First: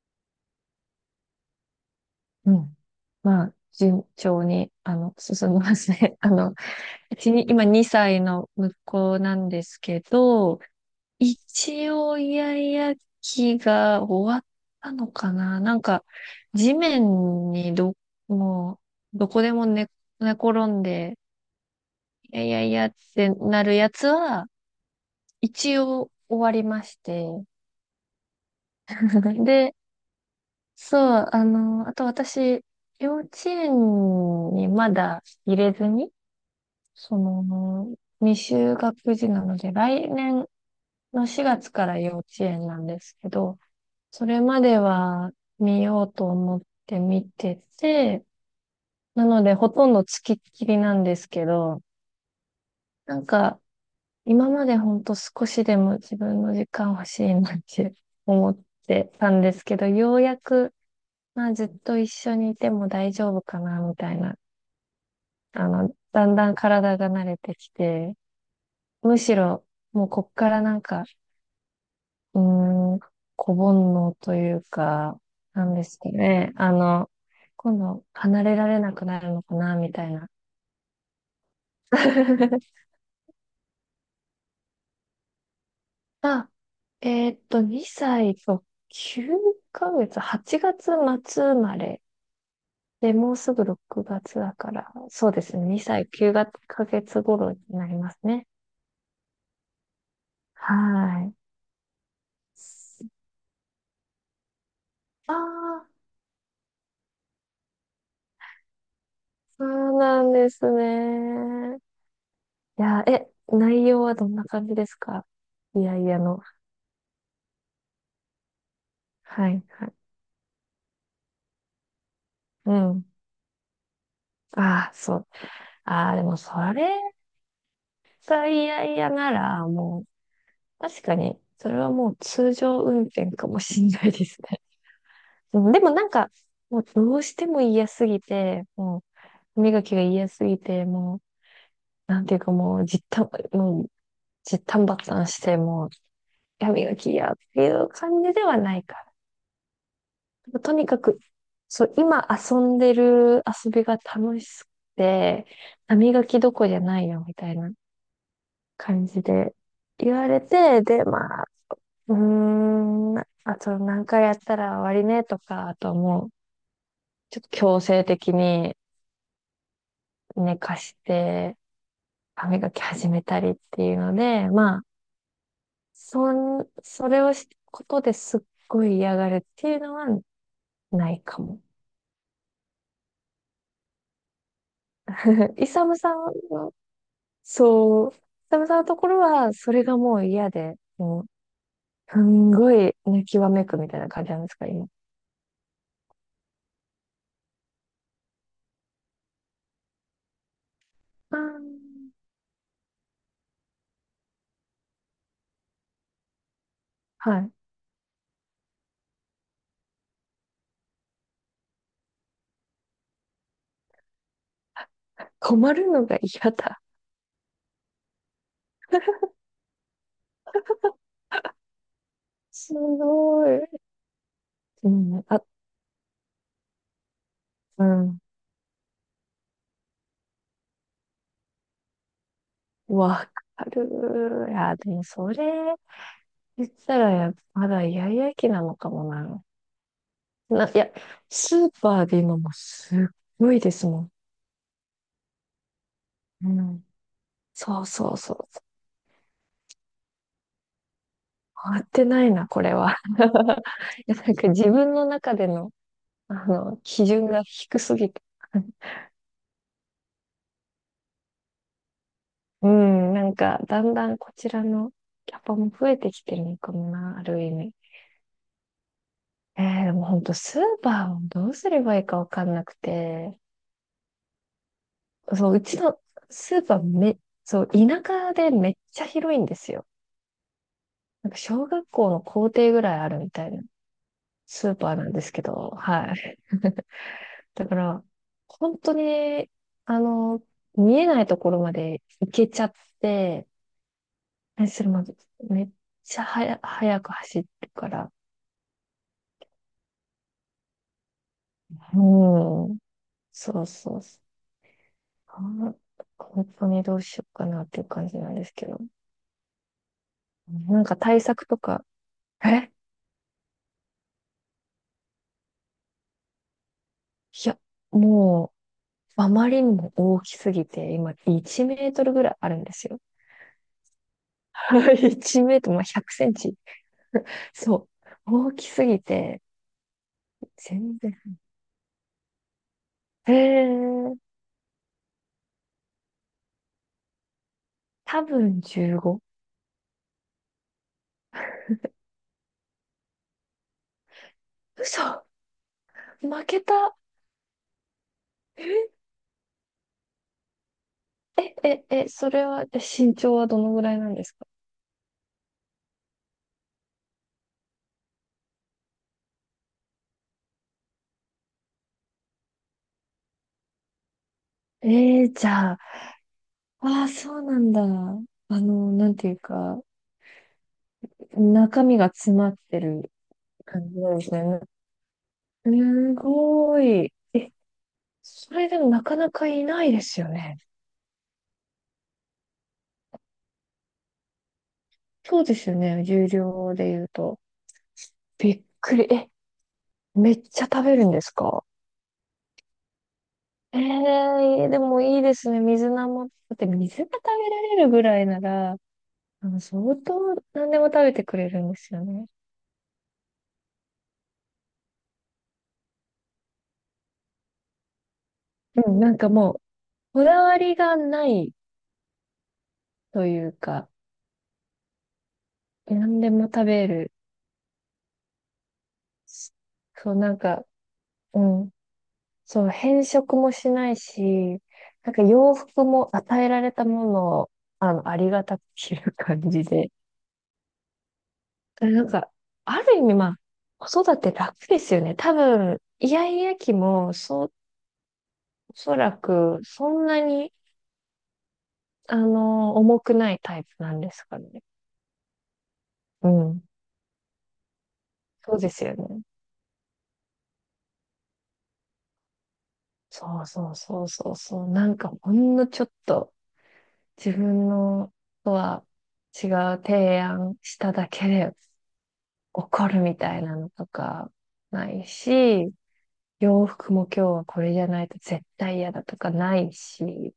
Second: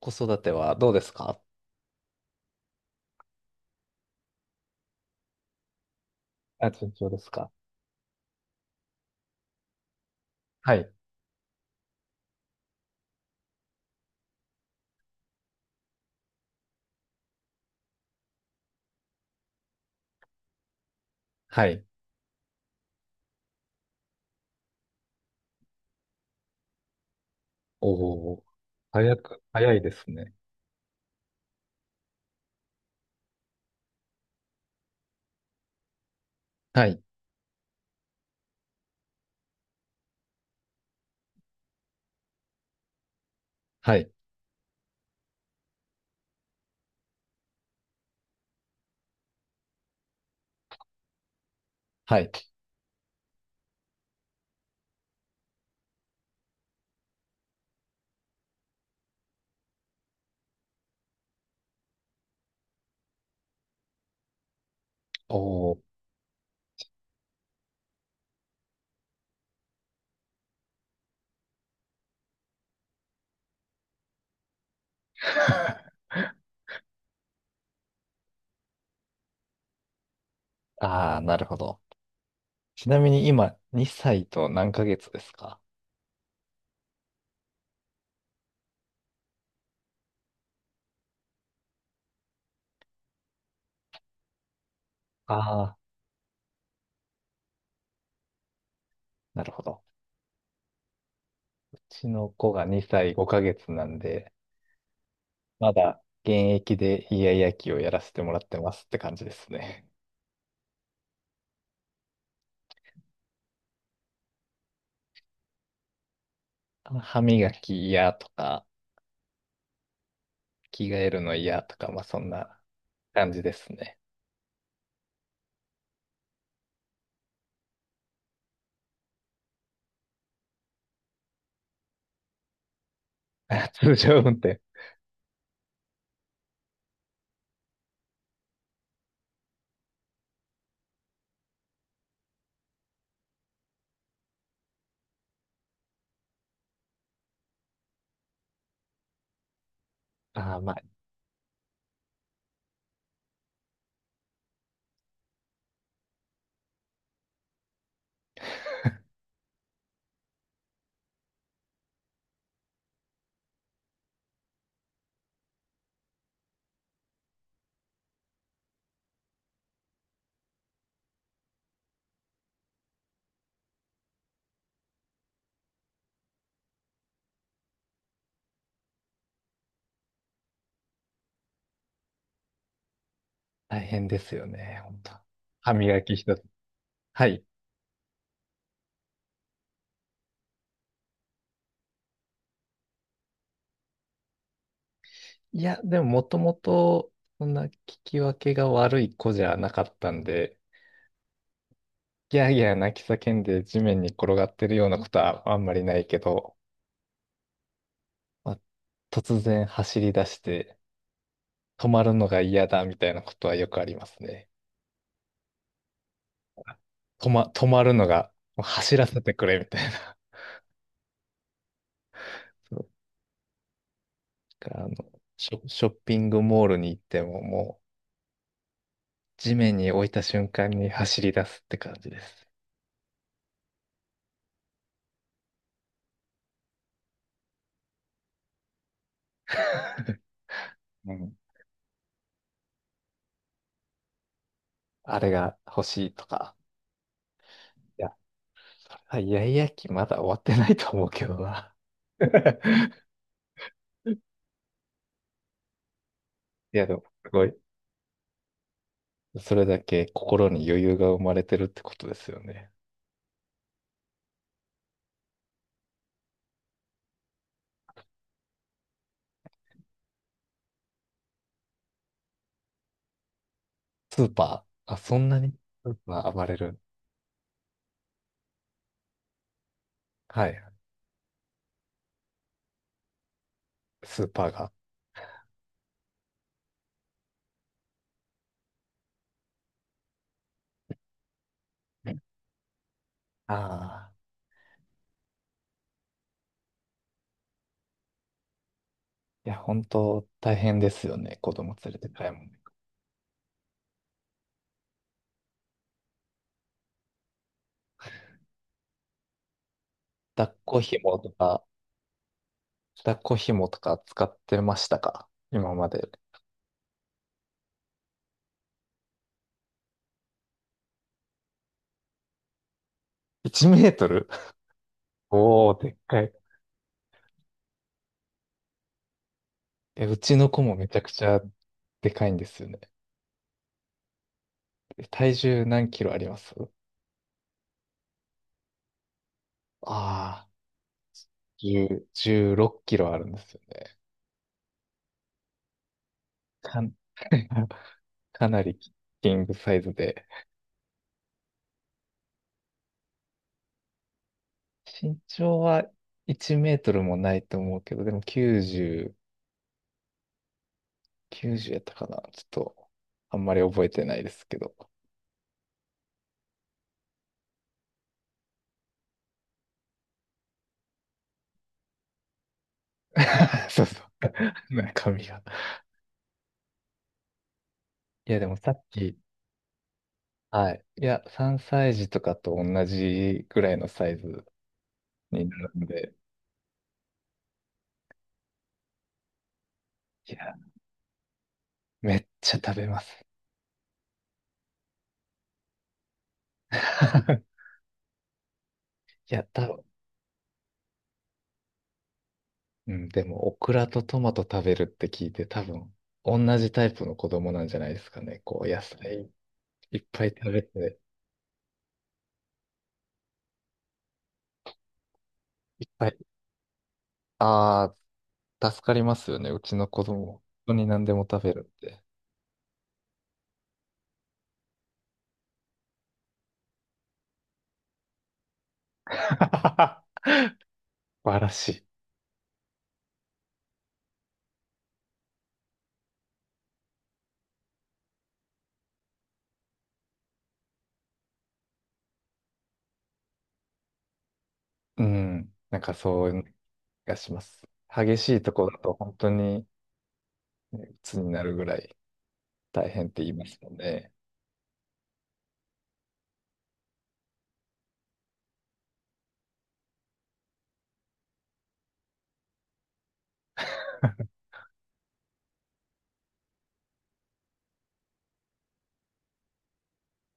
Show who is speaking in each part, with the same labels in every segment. Speaker 1: 子育てはどうですか？
Speaker 2: うん。まあ、順調に、進みますね。
Speaker 1: あ、順調
Speaker 2: う
Speaker 1: です
Speaker 2: ちに、
Speaker 1: か。
Speaker 2: 今2歳の息子なんですけど、
Speaker 1: はい。
Speaker 2: 一応、イヤイヤ期が終わったのかななんか、地面にど、もう、どこでも寝転んで、
Speaker 1: はい。
Speaker 2: いやいやいやってなるやつは、一応終わりまして。
Speaker 1: おお、早
Speaker 2: で、
Speaker 1: いですね。
Speaker 2: そう、あと私、幼稚園にまだ入れずに、
Speaker 1: はい、
Speaker 2: その、未就学児なので、来年の4月から幼稚園なんですけど、
Speaker 1: はい、
Speaker 2: それまでは見ようと思って見てて、なのでほとんど付きっきりなんですけど、
Speaker 1: はい。
Speaker 2: なんか今までほんと少しでも自分の時間欲しいなって 思ってたんですけど、ようやく、まあずっと一緒にいても大丈夫かなみたいな、
Speaker 1: おー。
Speaker 2: だんだん体が慣れてきて、むしろもうこっからなんかうーん、子煩悩というか、なんです かね。今度離れられなくなるのかな、みたいな。
Speaker 1: ああ、なるほど。ちなみに今、2歳と何ヶ月ですか？
Speaker 2: あ、2歳と9ヶ月、8月末生まれ。で、もうすぐ6月だから、そうですね。
Speaker 1: ああ
Speaker 2: 2歳9ヶ月頃になりますね。
Speaker 1: ー、なるほど。
Speaker 2: はい。
Speaker 1: うちの子が2歳5ヶ月なんで、
Speaker 2: あ
Speaker 1: ま
Speaker 2: あ、
Speaker 1: だ現役でイヤイヤ期をやらせてもらってますって感じです
Speaker 2: そ
Speaker 1: ね。
Speaker 2: うなんですね。いや、内容はどんな感じですか？いやいやの。
Speaker 1: 歯磨き嫌とか、
Speaker 2: はいはい。
Speaker 1: 着替えるの嫌とか、まあそんな
Speaker 2: うん。
Speaker 1: 感じですね。
Speaker 2: ああ、そう。ああ、でもそれが嫌々なら、もう、確かに、それはもう通常運転かも しん
Speaker 1: 通
Speaker 2: ない
Speaker 1: 常
Speaker 2: で
Speaker 1: 運
Speaker 2: す
Speaker 1: 転。
Speaker 2: ね。うんでもなんか、もうどうしても嫌すぎて、もう、歯磨きが嫌すぎて、もう、なんていうかもう、もう、じったんばったんして、もう、歯磨き嫌っていう感じではないか
Speaker 1: ああ、
Speaker 2: ら。
Speaker 1: ま
Speaker 2: と
Speaker 1: あ、
Speaker 2: にかく、そう、今遊んでる遊びが楽しくて、歯磨きどこじゃないよ、みたいな。感じで言われて、で、まあ、あと何回やったら終わりねとか、あとはもう、ちょっと強制的に寝かして、歯磨き始めたりっていうので、まあ、そそれをし、ことですっごい嫌がるっていうのはないかも。
Speaker 1: 大変ですよね、本当。
Speaker 2: イ
Speaker 1: 歯
Speaker 2: サム
Speaker 1: 磨
Speaker 2: さ
Speaker 1: き
Speaker 2: ん
Speaker 1: 一つ。
Speaker 2: の、
Speaker 1: はい。
Speaker 2: そう、イサムさんのところは、それがもう嫌で、もう、すんごい泣きわめくみたいな感じなんですか、今？
Speaker 1: いや、でも、もともとそんな聞き分けが悪い子じゃなかったんで、
Speaker 2: あー
Speaker 1: ギャーギャー泣き叫んで地面に転がってるようなことはあんまりないけど、
Speaker 2: はい。
Speaker 1: まあ、突然走り出して、止まるのが嫌だみたいなことはよくありますね。
Speaker 2: 困るのが嫌だ。
Speaker 1: 止まるのが、もう走らせてくれみたいな。
Speaker 2: す
Speaker 1: そう
Speaker 2: ごい。
Speaker 1: か。あ
Speaker 2: う
Speaker 1: の、
Speaker 2: ん、あ、
Speaker 1: ショッピングモールに行ってももう、
Speaker 2: うん。
Speaker 1: 地面に置いた瞬間に走り出すって感じです。
Speaker 2: わかる。いや、でもそれ言ったら、まだイヤイヤ期なのかもな。いや、
Speaker 1: うん。
Speaker 2: スーパーで今もうすっごいですもん。
Speaker 1: あれが欲しいと
Speaker 2: う
Speaker 1: か。
Speaker 2: ん。そう
Speaker 1: い
Speaker 2: そ
Speaker 1: や、
Speaker 2: うそう。
Speaker 1: あ、イヤイヤ期まだ終わってないと思うけどな。
Speaker 2: 回ってないな、これは。いや、なんか自分の中での、
Speaker 1: いや、でも、
Speaker 2: 基準
Speaker 1: す
Speaker 2: が
Speaker 1: ごい。
Speaker 2: 低すぎて。
Speaker 1: それだけ心に余裕が生まれてるってことですよ
Speaker 2: う
Speaker 1: ね。
Speaker 2: ん、なんか、だんだんこちらのキャパも増えてきてるのかもな、ある意味。えー、でも本当スーパーをどうすればいいかわかんなくて、
Speaker 1: スーパー、あ、そんな
Speaker 2: そ
Speaker 1: に
Speaker 2: う、うち
Speaker 1: スー
Speaker 2: の
Speaker 1: パー暴れ
Speaker 2: スーパ
Speaker 1: る。
Speaker 2: ーめ、そう、田舎でめっちゃ広いんですよ。
Speaker 1: はい、
Speaker 2: なんか小学校の校庭ぐらいあるみたいな
Speaker 1: スーパー
Speaker 2: ス
Speaker 1: が。
Speaker 2: ーパーなんですけど、はい。だから、本当に、あの、見えないところまで行けちゃって、
Speaker 1: ああ、
Speaker 2: それもめっちゃ早く走るから、
Speaker 1: いや、本当大変ですよね、子供連れて買い物。
Speaker 2: うん、そうそうそう。あ本当にどうしようかなっていう感じなんですけど。
Speaker 1: 抱っこ
Speaker 2: なんか
Speaker 1: 紐
Speaker 2: 対
Speaker 1: と
Speaker 2: 策と
Speaker 1: か、
Speaker 2: か、え
Speaker 1: 抱っこ紐とか使ってましたか今まで？
Speaker 2: いや、もう、あまりにも大きすぎて、今、1メートルぐらいあるんですよ。
Speaker 1: 1メートル。
Speaker 2: 1メート
Speaker 1: お
Speaker 2: ル、ま
Speaker 1: ー、
Speaker 2: あ、
Speaker 1: でっ
Speaker 2: 100セ
Speaker 1: かい。
Speaker 2: ンチ。そう。大きすぎて、
Speaker 1: え、うちの子もめち
Speaker 2: 全
Speaker 1: ゃくち
Speaker 2: 然。
Speaker 1: ゃでかいんですよね。
Speaker 2: えー、
Speaker 1: え、体重何キロあります？
Speaker 2: 多分15。
Speaker 1: ああー、10、6キロあるんですよね。
Speaker 2: 嘘負け
Speaker 1: かん、
Speaker 2: た。
Speaker 1: かなり
Speaker 2: え、
Speaker 1: キングサイズで。
Speaker 2: それは、身長はどのぐらいなんですか？
Speaker 1: 身長は1メートルもないと思うけど、でも90、90やったかなちょっと、あんまり覚えてないですけど。
Speaker 2: えー、じゃあ、ああ、そうなんだ。なんていうか、中身が詰まってる
Speaker 1: そう
Speaker 2: 感じ
Speaker 1: そ
Speaker 2: なんですね。
Speaker 1: う。中身が。
Speaker 2: すごい。
Speaker 1: いや、で
Speaker 2: そ
Speaker 1: も
Speaker 2: れ
Speaker 1: さ
Speaker 2: で
Speaker 1: っ
Speaker 2: もなか
Speaker 1: き、
Speaker 2: なかいないですよね。
Speaker 1: はい。いや、3歳児とかと同じぐらいのサイズ
Speaker 2: そう
Speaker 1: に
Speaker 2: で
Speaker 1: な
Speaker 2: す
Speaker 1: る
Speaker 2: よ
Speaker 1: ん
Speaker 2: ね。
Speaker 1: で、
Speaker 2: 重量で言うと。びっくり。
Speaker 1: い
Speaker 2: めっ
Speaker 1: や
Speaker 2: ちゃ食べるんですか？
Speaker 1: めっちゃ食べます。
Speaker 2: ええでもいいですね。水菜も。だって水が食べら れるぐらいなら、
Speaker 1: いや、多分、
Speaker 2: 相当何でも食べてくれるんですよね。
Speaker 1: うん、でも、オクラとトマト食べるって聞いて、多分、同じタイプの子供なんじゃないですかね。こう、野
Speaker 2: うん、なん
Speaker 1: 菜
Speaker 2: かもう、
Speaker 1: いっ
Speaker 2: こ
Speaker 1: ぱい
Speaker 2: だ
Speaker 1: 食
Speaker 2: わ
Speaker 1: べ
Speaker 2: りが
Speaker 1: て、
Speaker 2: ないというか、
Speaker 1: いっぱい。
Speaker 2: 何でも食べる。
Speaker 1: ああ、助かりますよね。うちの子
Speaker 2: そう、
Speaker 1: 供、
Speaker 2: なん
Speaker 1: 本
Speaker 2: か、
Speaker 1: 当に何でも
Speaker 2: う
Speaker 1: 食べる
Speaker 2: ん。
Speaker 1: って。
Speaker 2: そう、変色もしないし、なんか洋服も与えられたものを、ありがたく着る 感
Speaker 1: 素
Speaker 2: じで。
Speaker 1: 晴らしい。
Speaker 2: なんか、ある意味、まあ、子育て楽ですよね。多分、イヤイヤ期も、そう、おそらく、そんなに、重くないタイプなんですかね。
Speaker 1: うん。なんかそ
Speaker 2: う
Speaker 1: ういう気
Speaker 2: ん。
Speaker 1: がします。激しいと
Speaker 2: そう
Speaker 1: こ
Speaker 2: で
Speaker 1: ろだ
Speaker 2: す
Speaker 1: と
Speaker 2: よ
Speaker 1: 本
Speaker 2: ね。
Speaker 1: 当にね、鬱になるぐらい大変って言い
Speaker 2: そ
Speaker 1: ま
Speaker 2: う
Speaker 1: すも
Speaker 2: そう
Speaker 1: ん
Speaker 2: そう
Speaker 1: ね。
Speaker 2: そうそう。なんか、ほんのちょっと、自分のとは違う提案しただけで、怒るみたいなのとかないし、洋服も今日はこれじゃないと絶対嫌だとかないし、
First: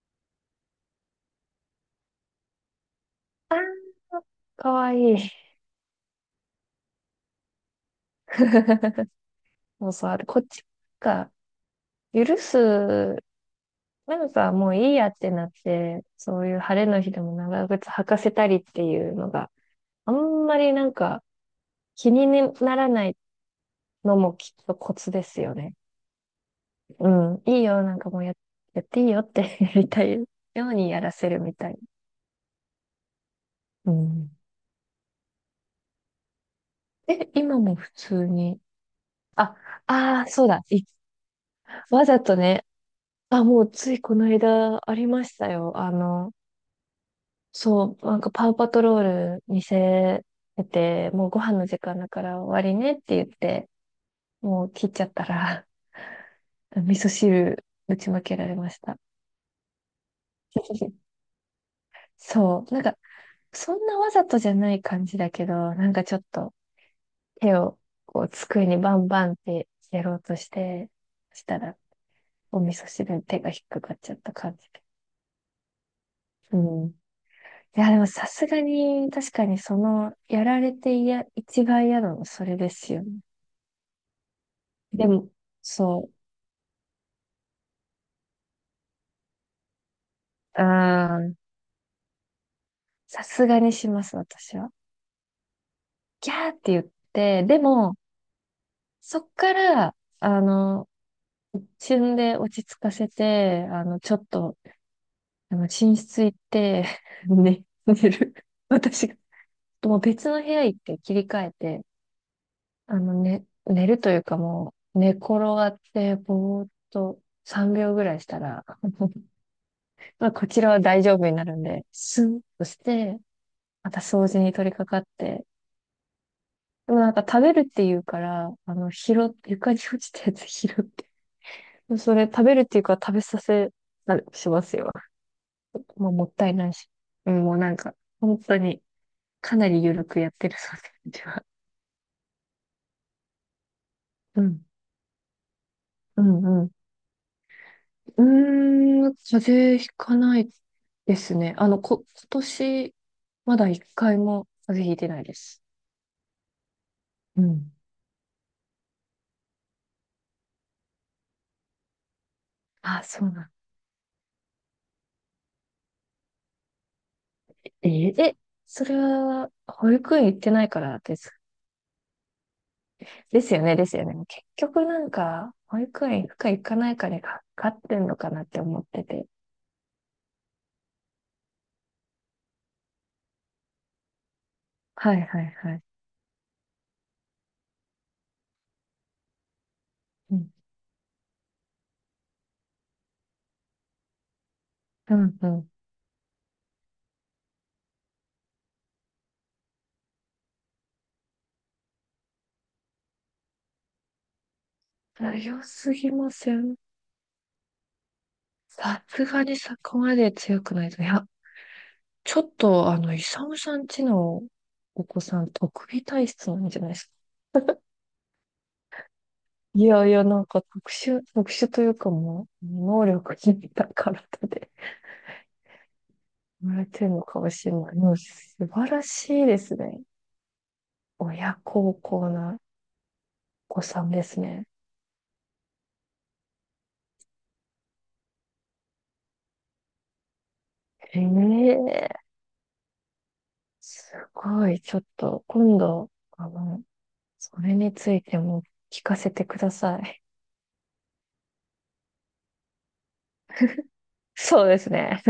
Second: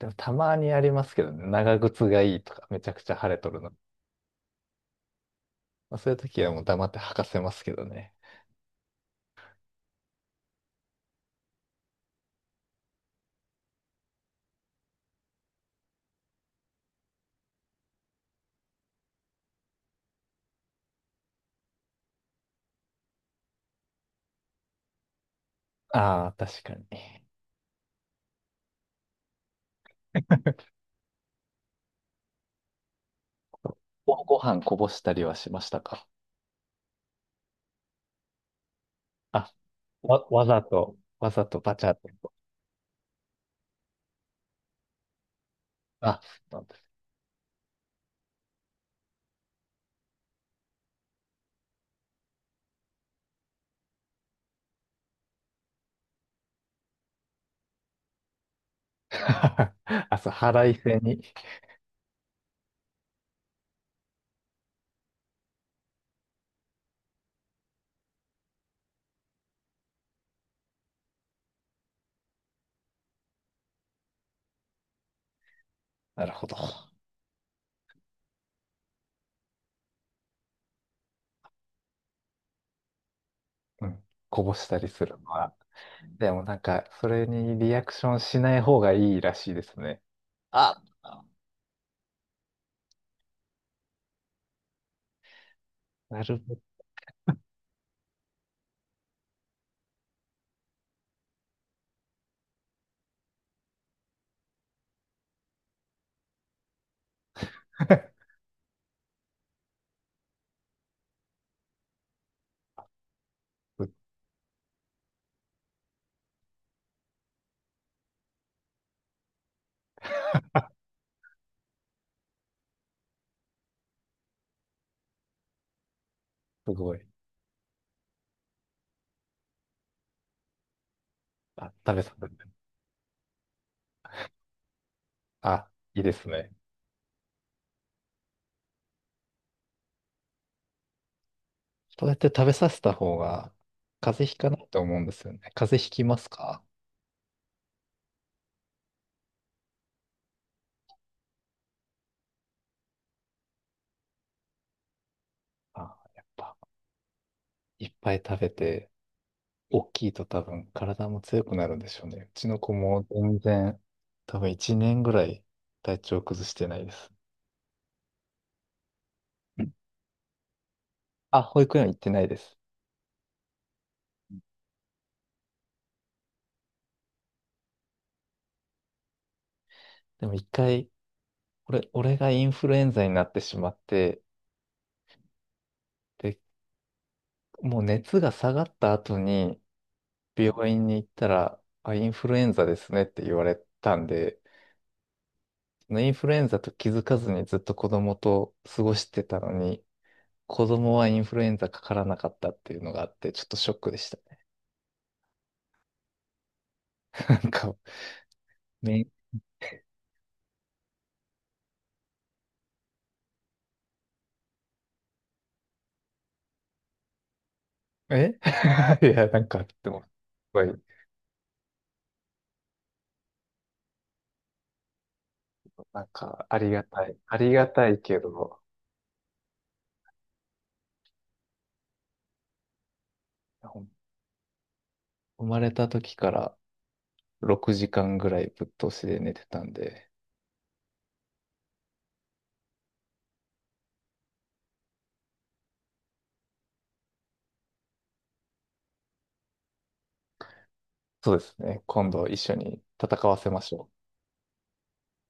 Speaker 1: でもたまにありますけどね。長靴がいいとか、めちゃくちゃ晴れとるの
Speaker 2: かわいい。
Speaker 1: まあ、そういう時はもう黙って吐かせますけどね。
Speaker 2: もうそうある。こっちが許す、なんかもういいやってなって、そういう晴れの日でも長靴履かせたりっていうのがあんまりなんか気にならないのもきっとコツですよね。
Speaker 1: ああ、確かに。
Speaker 2: うん。いいよ。なんかもうやっていいよって やりたいようにやらせるみたい。う
Speaker 1: ご、
Speaker 2: ん。
Speaker 1: ご飯こぼしたりはしましたか？
Speaker 2: 今も普通に
Speaker 1: あ、
Speaker 2: あ、ああ、
Speaker 1: わ
Speaker 2: そうだ。
Speaker 1: ざと、わざとバチャっ
Speaker 2: わ
Speaker 1: て。
Speaker 2: ざとね。あ、もうついこの間ありましたよ。
Speaker 1: あ、そうなんです。
Speaker 2: そう、なんかパウパトロール見せてて、もうご飯の時間だから終わりねって言って、もう切っちゃったら、味噌汁ぶちまけられました。
Speaker 1: あ、そう、腹い せに。
Speaker 2: そう、なんか、そんなわざとじゃない感じだけど、なんかちょっと手をこう机にバンバンってやろうとして、したら、お味噌汁に手が引っかかっちゃった感じで。
Speaker 1: なるほど。
Speaker 2: うんいや、でもさすがに、確かにやられていや、一番嫌なのそれですよね。
Speaker 1: うん。こぼしたりす
Speaker 2: で
Speaker 1: る
Speaker 2: も、
Speaker 1: のは。
Speaker 2: そ
Speaker 1: でもなんか、それにリアクションしない方がいいらしいですね。
Speaker 2: う、
Speaker 1: あ、
Speaker 2: さすがにします、私は。
Speaker 1: な
Speaker 2: ギ
Speaker 1: る
Speaker 2: ャーって言って、でも、そっから、旬で落ち着かせて、ちょっと、寝室行って、寝る。私が、もう別の部屋行って切り替えて、
Speaker 1: ほ
Speaker 2: 寝
Speaker 1: ど。
Speaker 2: るというかもう、寝転がって、ぼーっと3秒ぐらいしたら、まあ、こちらは大丈夫になるんで、スンとして、また掃除に取り掛かって、
Speaker 1: す
Speaker 2: で
Speaker 1: ごい。
Speaker 2: もなんか食べるっていうから、床に落ちたやつ 拾って、
Speaker 1: あ、食べさ
Speaker 2: それ
Speaker 1: せ
Speaker 2: 食
Speaker 1: て。
Speaker 2: べるっていうから食べさせ、なしますよ。
Speaker 1: あ、いい
Speaker 2: まあ、
Speaker 1: で
Speaker 2: も
Speaker 1: す
Speaker 2: った
Speaker 1: ね。
Speaker 2: いないし。うん、もうなんか、本当に、かなり緩くやってるそうでうちは。
Speaker 1: そうやって食べさせた方が風邪ひ
Speaker 2: う
Speaker 1: かな
Speaker 2: ん、
Speaker 1: いと思うんですよね。風邪ひきま
Speaker 2: う
Speaker 1: す
Speaker 2: ん、
Speaker 1: か？
Speaker 2: うん。風邪ひかないですね。今年、まだ一回も風邪ひいてないです。
Speaker 1: ああやっぱ、
Speaker 2: うん。
Speaker 1: いっぱい食べて、大きいと多分体も強くなるんでしょうね。うちの子
Speaker 2: あ、
Speaker 1: も
Speaker 2: そうなん
Speaker 1: 全
Speaker 2: だ。
Speaker 1: 然、多分1年ぐらい体調崩してないです。
Speaker 2: えー、え、それは、
Speaker 1: うん、
Speaker 2: 保育園行ってないからです。
Speaker 1: あ、保育園行ってないです。
Speaker 2: ですよね、ですよね。結局なんか、保育園行くか行かないかにかかってんのかなって思ってて。
Speaker 1: でも一回、俺がインフルエンザになってしまって、
Speaker 2: はいはいはい。
Speaker 1: で、もう熱が下がった後に
Speaker 2: うん、
Speaker 1: 病院に行ったら、あ、インフルエンザですねって言われたんで、
Speaker 2: うん、うん。
Speaker 1: インフルエンザと気づかずにずっと子供と過ごしてたのに、子供はインフルエンザかからなかったっていうのがあって、ちょっとショックでした。
Speaker 2: 強すぎません？
Speaker 1: なんか、め、
Speaker 2: さすがにそこまで強くないと。いや、ちょっと、イサムさんちのお子さん、特技体質なんじゃないですか？
Speaker 1: え。 いや、なんか、
Speaker 2: い
Speaker 1: でも、
Speaker 2: や
Speaker 1: す
Speaker 2: いや、なん
Speaker 1: ご
Speaker 2: か
Speaker 1: い、
Speaker 2: 特殊というかもう、能力に高らで。
Speaker 1: なんか、あ
Speaker 2: 生
Speaker 1: り
Speaker 2: ま
Speaker 1: が
Speaker 2: れて
Speaker 1: た
Speaker 2: る
Speaker 1: い。
Speaker 2: の
Speaker 1: あ
Speaker 2: かも
Speaker 1: りが
Speaker 2: しれ
Speaker 1: た
Speaker 2: ない。
Speaker 1: い
Speaker 2: でも
Speaker 1: け
Speaker 2: 素
Speaker 1: ど、
Speaker 2: 晴らしいですね。親孝行な
Speaker 1: ほ
Speaker 2: お子
Speaker 1: ん
Speaker 2: さんですね。
Speaker 1: 生まれた時から6時間ぐらいぶっ通しで寝てたんで、
Speaker 2: へえ、すごい。ちょっと、今度、あの、それについても聞かせてください。
Speaker 1: そうですね。今度一緒に戦わせましょう。
Speaker 2: そうですね。